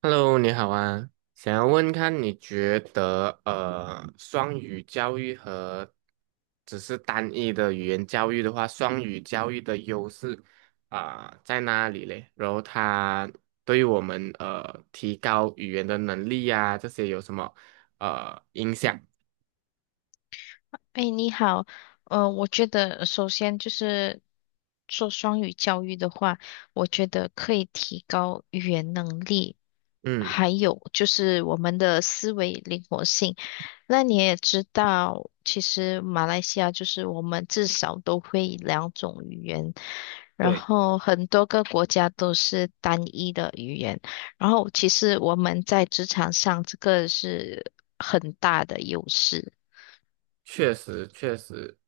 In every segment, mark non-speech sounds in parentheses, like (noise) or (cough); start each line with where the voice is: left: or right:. right: Hello，你好啊，想要问看你觉得双语教育和只是单一的语言教育的话，双语教育的优势啊、在哪里嘞？然后它对于我们提高语言的能力呀、这些有什么影响？
left: 哎，你好，我觉得首先就是做双语教育的话，我觉得可以提高语言能力，
right: 嗯，
left: 还有就是我们的思维灵活性。那你也知道，其实马来西亚就是我们至少都会两种语言，然
right: 对，
left: 后很多个国家都是单一的语言，然后其实我们在职场上这个是很大的优势。
right: 确实确实，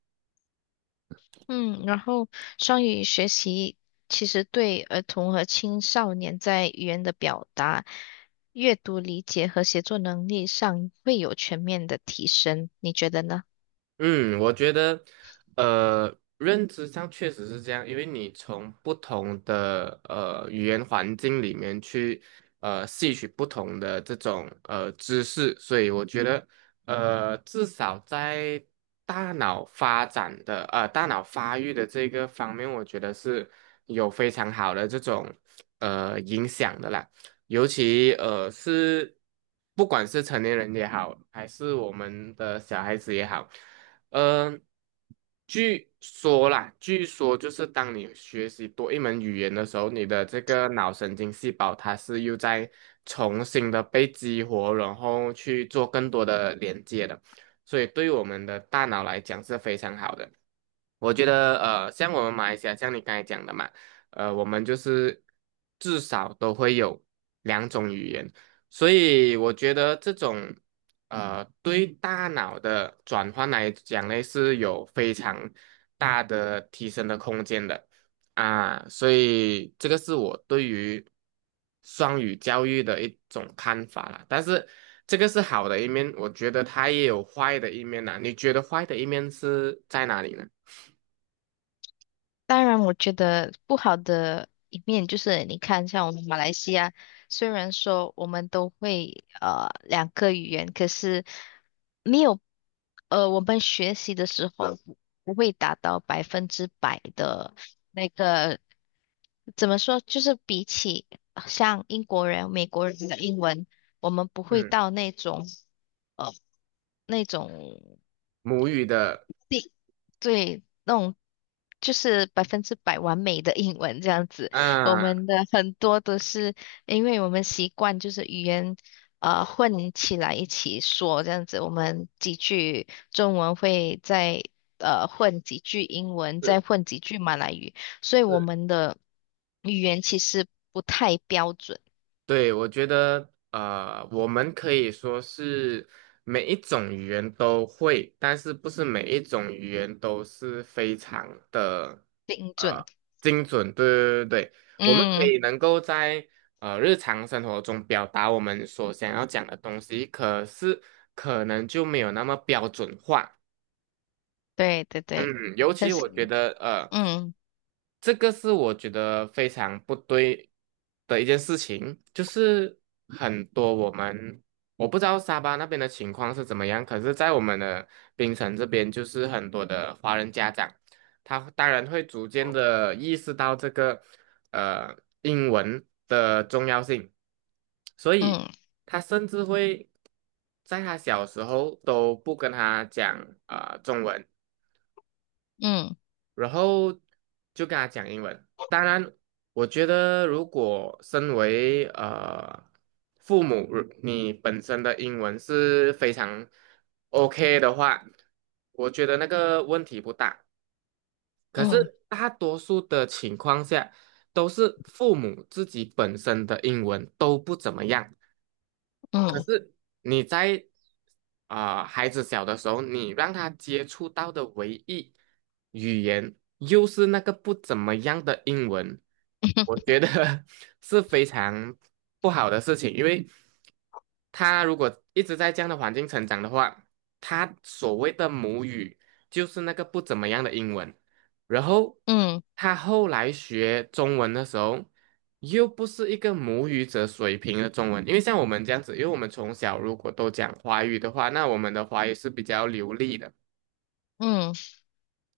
left: 嗯，然后双语学习其实对儿童和青少年在语言的表达、阅读理解和写作能力上会有全面的提升，你觉得呢？
right: 嗯，我觉得，认知上确实是这样，因为你从不同的语言环境里面去吸取不同的这种知识，所以我觉得，呃，至少在大脑发育的这个方面，我觉得是有非常好的这种影响的啦。尤其是不管是成年人也好，还是我们的小孩子也好，嗯、据说啦，据说就是当你学习多一门语言的时候，你的这个脑神经细胞它是又在重新的被激活，然后去做更多的连接的，所以对我们的大脑来讲是非常好的。我觉得像我们马来西亚，像你刚才讲的嘛。我们就是至少都会有两种语言，所以我觉得这种对大脑的转换来讲呢，是有非常大的提升的空间的啊，所以这个是我对于双语教育的一种看法啦。但是这个是好的一面，我觉得它也有坏的一面呐。你觉得坏的一面是在哪里呢？
left: 当然，我觉得不好的一面就是你看，像我们马来西亚，虽然说我们都会两个语言，可是没有我们学习的时候不会达到百分之百的。那个怎么说？就是比起像英国人、美国人的英文，我们不会
right: 嗯，
left: 到那种呃那种
right: 母语的，
left: 地对那种就是百分之百完美的英文这样子。我
right: 啊，
left: 们的很多都是因为我们习惯就是语言混起来一起说这样子，我们几句中文会再混几句英文，
right: 是。
left: 再混几句马来语，所以我们的语言其实不太标准。
right: 对，我觉得我们可以说是每一种语言都会，但是不是每一种语言都是非常的
left: 精准，
right: 呃精准。对对对对，我们可
left: 嗯，
right: 以能够在日常生活中表达我们所想要讲的东西，可是可能就没有那么标准化。
left: 对对对，
right: 嗯，尤
left: 可
right: 其
left: 是，
right: 我觉得，
left: 嗯
right: 这个是我觉得非常不对的一件事情，就是很多我们我不知道沙巴那边的情况是怎么样，可是，在我们的槟城这边，就是很多的华人家长，他当然会逐渐的意识到这个呃英文的重要性，所以
left: 嗯
right: 他甚至会在他小时候都不跟他讲中文。
left: 嗯
right: 然后就跟他讲英文。当然，我觉得如果身为父母，如你本身的英文是非常 OK 的话，我觉得那个问题不大。可
left: 嗯
right: 是大多数的情况下，都是父母自己本身的英文都不怎么样。
left: 嗯
right: 你在孩子小的时候，你让他接触到的唯一。语言，又是那个不怎么样的英文，我
left: (laughs)
right: 觉得 (laughs) 是非常不好的事情，因为他如果一直在这样的环境成长的话，他所谓的母语就是那个不怎么样的英文，然后
left: 嗯
right: 他后来学中文的时候，又不是一个母语者水平的中文，因为像我们这样子，因为我们从小如果都讲华语的话，那我们的华语是比较流利的，
left: 嗯，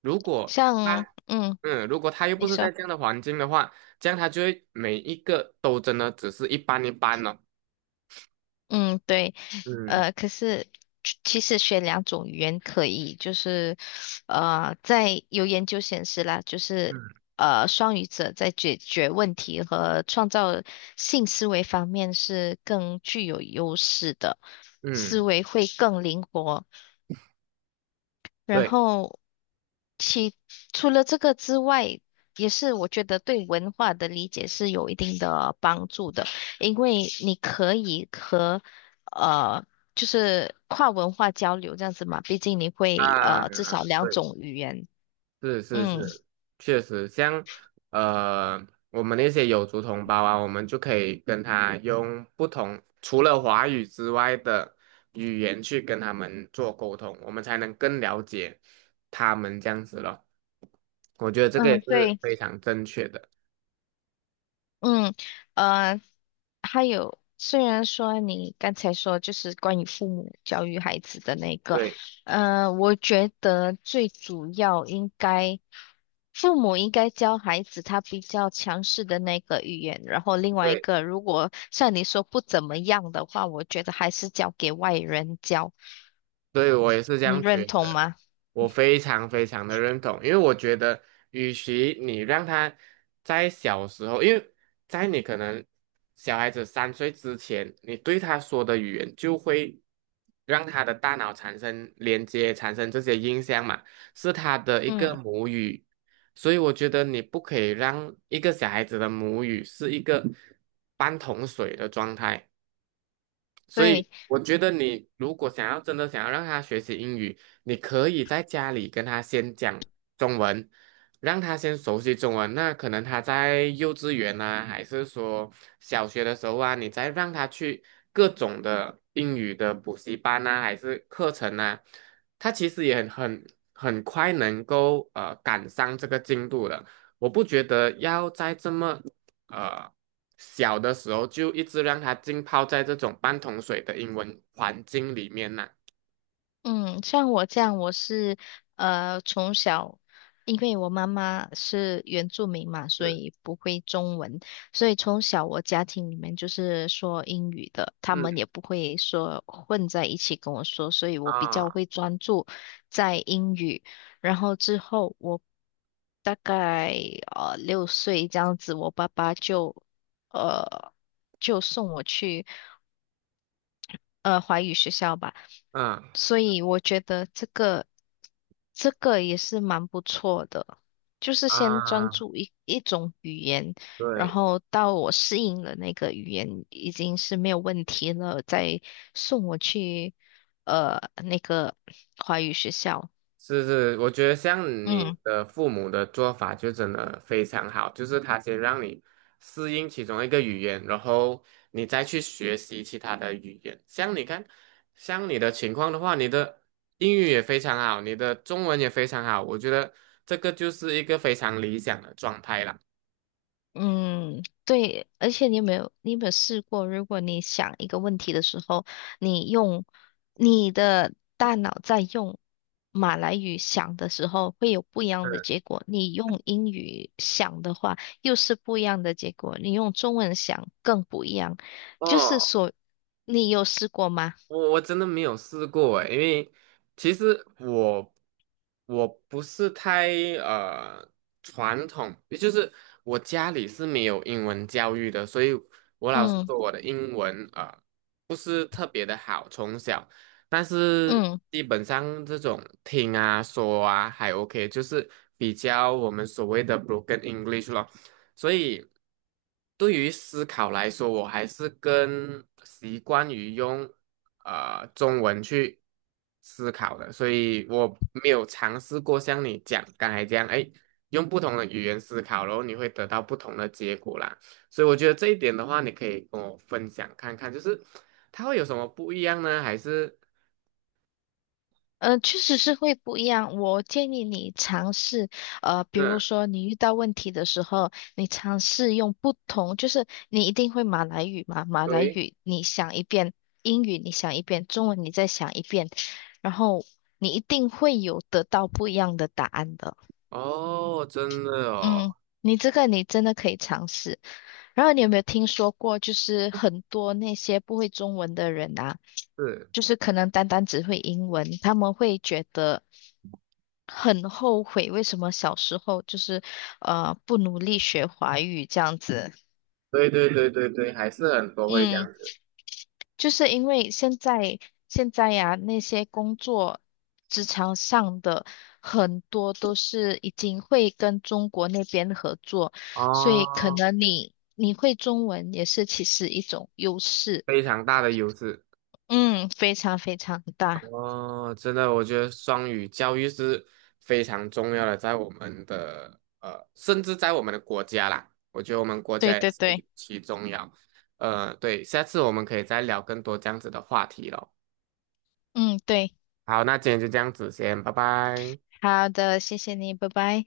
right: 如果
left: 像，
right: 他
left: 嗯，
right: 嗯，如果他又不
left: 你
right: 是在
left: 说，
right: 这样的环境的话，这样他就会每一个都真的只是一般一般了。
left: 嗯，对，
right: 嗯
left: 可是其实学两种语言可以，就是，在有研究显示啦，就是
right: 嗯
left: 双语者在解决问题和创造性思维方面是更具有优势的，思
right: 嗯，
left: 维会更灵活。然
right: 对
left: 后除了这个之外，也是我觉得对文化的理解是有一定的帮助的，因为你可以和呃，就是跨文化交流这样子嘛，毕竟你会
right: 啊，
left: 至少两
right: 对，
left: 种语言。
right: 是是
left: 嗯
right: 是，确实，像呃，我们那些有族同胞啊，我们就可以跟他用不同，除了华语之外的语言去跟他们做沟通，我们才能更了解他们这样子咯。我觉得这个也
left: 嗯，
right: 是
left: 对，
right: 非常正确的。
left: 嗯呃，还有，虽然说你刚才说就是关于父母教育孩子的那个，
right: 对
left: 我觉得最主要应该。父母应该教孩子他比较强势的那个语言，然后另外一
right: 对，
left: 个，如果像你说不怎么样的话，我觉得还是交给外人教，
right: 所以我也是这
left: 你
right: 样觉
left: 认同
right: 得。
left: 吗？
right: 我非常非常的认同，因为我觉得，与其你让他在小时候，因为在你可能小孩子三岁之前，你对他说的语言就会让他的大脑产生连接，产生这些印象嘛，是他的一个
left: 嗯，
right: 母语，所以我觉得你不可以让一个小孩子的母语是一个半桶水的状态。所以
left: 对。
right: 我觉得你如果想要让他学习英语，你可以在家里跟他先讲中文，让他先熟悉中文。那可能他在幼稚园啊，还是说小学的时候啊，你再让他去各种的英语的补习班啊，还是课程啊，他其实也很快能够赶上这个进度的。我不觉得要在这么呃小的时候就一直让他浸泡在这种半桶水的英文环境里面呢。
left: 嗯，像我这样，我是从小，因为我妈妈是原住民嘛，所
right: 是，
left: 以不会中文，所以从小我家庭里面就是说英语的，他们
right: 嗯
left: 也不会说混在一起跟我说，所以我比较
right: 啊
left: 会专注在英语。然后之后我大概六岁这样子，我爸爸呃就送我去，华语学校吧，
right: 嗯
left: 所以我觉得这个也是蛮不错的，就是先专
right: 啊，
left: 注一种语言，然
right: 对，
left: 后到我适应了那个语言已经是没有问题了，再送我去那个华语学校。
right: 是是，我觉得像你
left: 嗯。
right: 的父母的做法就真的非常好，就是他先让你适应其中一个语言，然后你再去学习其他的语言。像你看，像你的情况的话，你的英语也非常好，你的中文也非常好，我觉得这个就是一个非常理想的状态啦。
left: 嗯，对，而且你有没有，你有没有试过，如果你想一个问题的时候，你用你的大脑在用马来语想的时候，会有不一样的
right: 嗯
left: 结果；你用英语想的话，又是不一样的结果；你用中文想更不一样。就是
right: 哦，
left: 说，你有试过吗？
right: 我真的没有试过诶，因为其实我不是太呃传统，也就是我家里是没有英文教育的，所以我老师
left: 嗯
right: 说我的英文不是特别的好，从小，但是
left: 嗯。
right: 基本上这种听啊说啊还 OK,就是比较我们所谓的 broken English 咯。所以对于思考来说，我还是更习惯于用中文去思考的，所以我没有尝试过像你讲刚才这样，哎，用不同的语言思考，然后你会得到不同的结果啦。所以我觉得这一点的话，你可以跟我分享看看，就是它会有什么不一样呢？还是
left: 确实是会不一样。我建议你尝试，比
right: 嗯，
left: 如说你遇到问题的时候，你尝试用不同，就是你一定会马来语嘛，马来
right: 对，
left: 语你想一遍，英语你想一遍，中文你再想一遍，然后你一定会有得到不一样的答案的。
right: 哦，真的
left: 嗯，
right: 哦，
left: 你这个你真的可以尝试。然后你有没有听说过，就是很多那些不会中文的人啊，
right: 是，
left: 就是可能单单只会英文，他们会觉得很后悔，为什么小时候就是不努力学华语这样子。
right: 对对对对对，还是很多会这样
left: 嗯。
right: 子
left: 就是因为现在呀、那些工作职场上的很多都是已经会跟中国那边合作，所以可
right: 哦。
left: 能你会中文也是其实一种优势，
right: 非常大的优势
left: 嗯，非常非常大，
right: 哦，真的，我觉得双语教育是非常重要的，在我们的呃，甚至在我们的国家啦，我觉得我们国
left: 对
right: 家也
left: 对
right: 是尤
left: 对，
right: 其重要。对，下次我们可以再聊更多这样子的话题咯。
left: 嗯对，
right: 好，那今天就这样子先，拜拜。
left: 好的，谢谢你，拜拜。